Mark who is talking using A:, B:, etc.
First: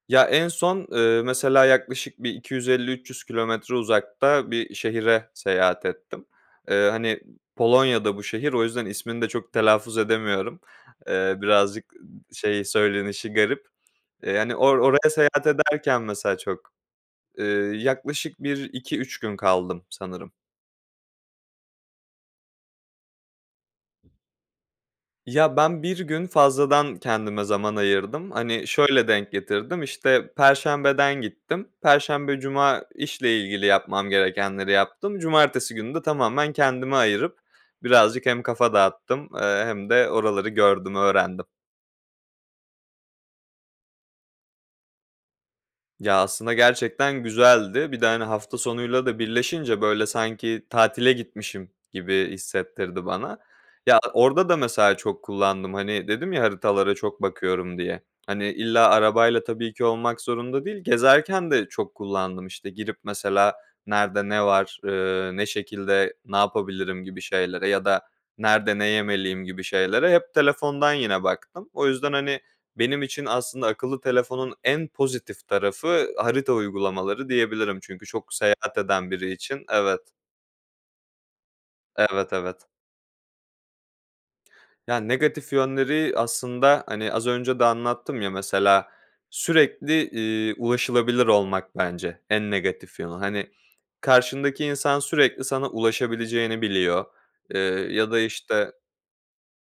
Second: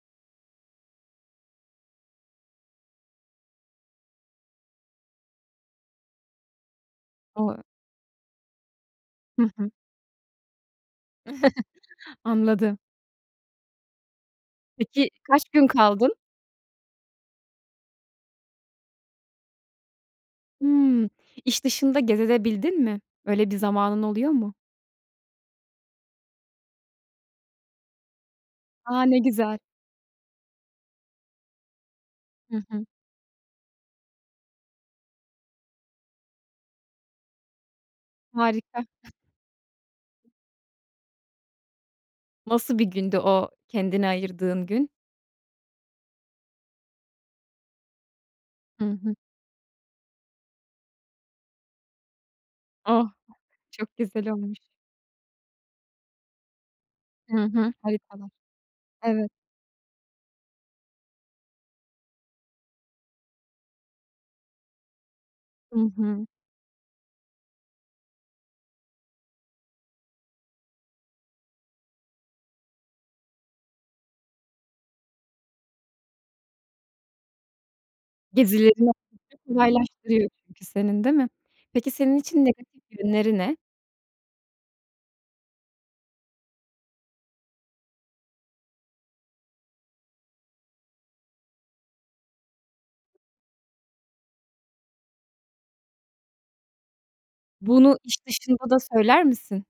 A: Ya, en son, ııı, mesela, yaklaşık bir 250-300 kilometre uzakta bir şehre seyahat ettim. Iıı, hani,
B: [unintelligible]
A: Polonya'da bu şehir. O yüzden ismini de
B: Hı
A: çok
B: hı.
A: telaffuz edemiyorum. Iıı, birazcık, ııı, şey,
B: Anladım.
A: söylenişi garip. Eee, yani, or
B: Peki
A: oraya seyahat
B: kaç gün
A: ederken
B: kaldın?
A: mesela çok, ııı, yaklaşık bir 2-3 gün kaldım sanırım.
B: Hımm. İş dışında gezebildin de mi? Böyle bir zamanın oluyor mu?
A: Ya, ben 1 gün fazladan kendime zaman ayırdım. Hani,
B: A,
A: şöyle
B: ne
A: denk
B: güzel!
A: getirdim: İşte, perşembeden gittim; perşembe,
B: Hı
A: cuma
B: hı.
A: işle ilgili yapmam gerekenleri yaptım, cumartesi günü de tamamen kendime ayırıp birazcık hem kafa
B: Harika.
A: dağıttım, ııı, hem de oraları gördüm, öğrendim.
B: Nasıl bir gündü o kendine ayırdığın gün?
A: Ya, aslında gerçekten güzeldi. Bir de, hani, hafta
B: Hı
A: sonuyla
B: hı.
A: da birleşince böyle, sanki tatile gitmişim gibi hissettirdi
B: Oh!
A: bana.
B: Çok
A: Ya,
B: güzel
A: orada da
B: olmuş.
A: mesela çok kullandım; hani, dedim ya haritalara çok
B: Hı hı,
A: bakıyorum diye.
B: haritalar.
A: Hani, illa
B: Evet.
A: arabayla tabii ki olmak zorunda değil. Gezerken de çok kullandım, işte, girip, mesela, "Nerede, ne var? Iıı, ne
B: Hı
A: şekilde,
B: hı.
A: ne yapabilirim?" gibi şeylere ya da "Nerede, ne yemeliyim?" gibi şeylere hep telefondan yine baktım; o yüzden, hani, benim için aslında akıllı telefonun en pozitif tarafı harita uygulamaları, diyebilirim çünkü çok seyahat
B: Gezilerini oldukça
A: eden biri için evet.
B: kolaylaştırıyor çünkü senin, değil mi? Peki senin
A: Evet,
B: için
A: evet.
B: negatif yönleri ne?
A: Ya, negatif yönleri aslında, hani, az önce de anlattım ya, mesela sürekli, iii, ulaşılabilir olmak bence en negatif yönü. Hani, karşındaki insan sürekli sana ulaşabileceğini biliyor, ııı,
B: Bunu
A: ya da
B: iş dışında da
A: işte
B: söyler misin?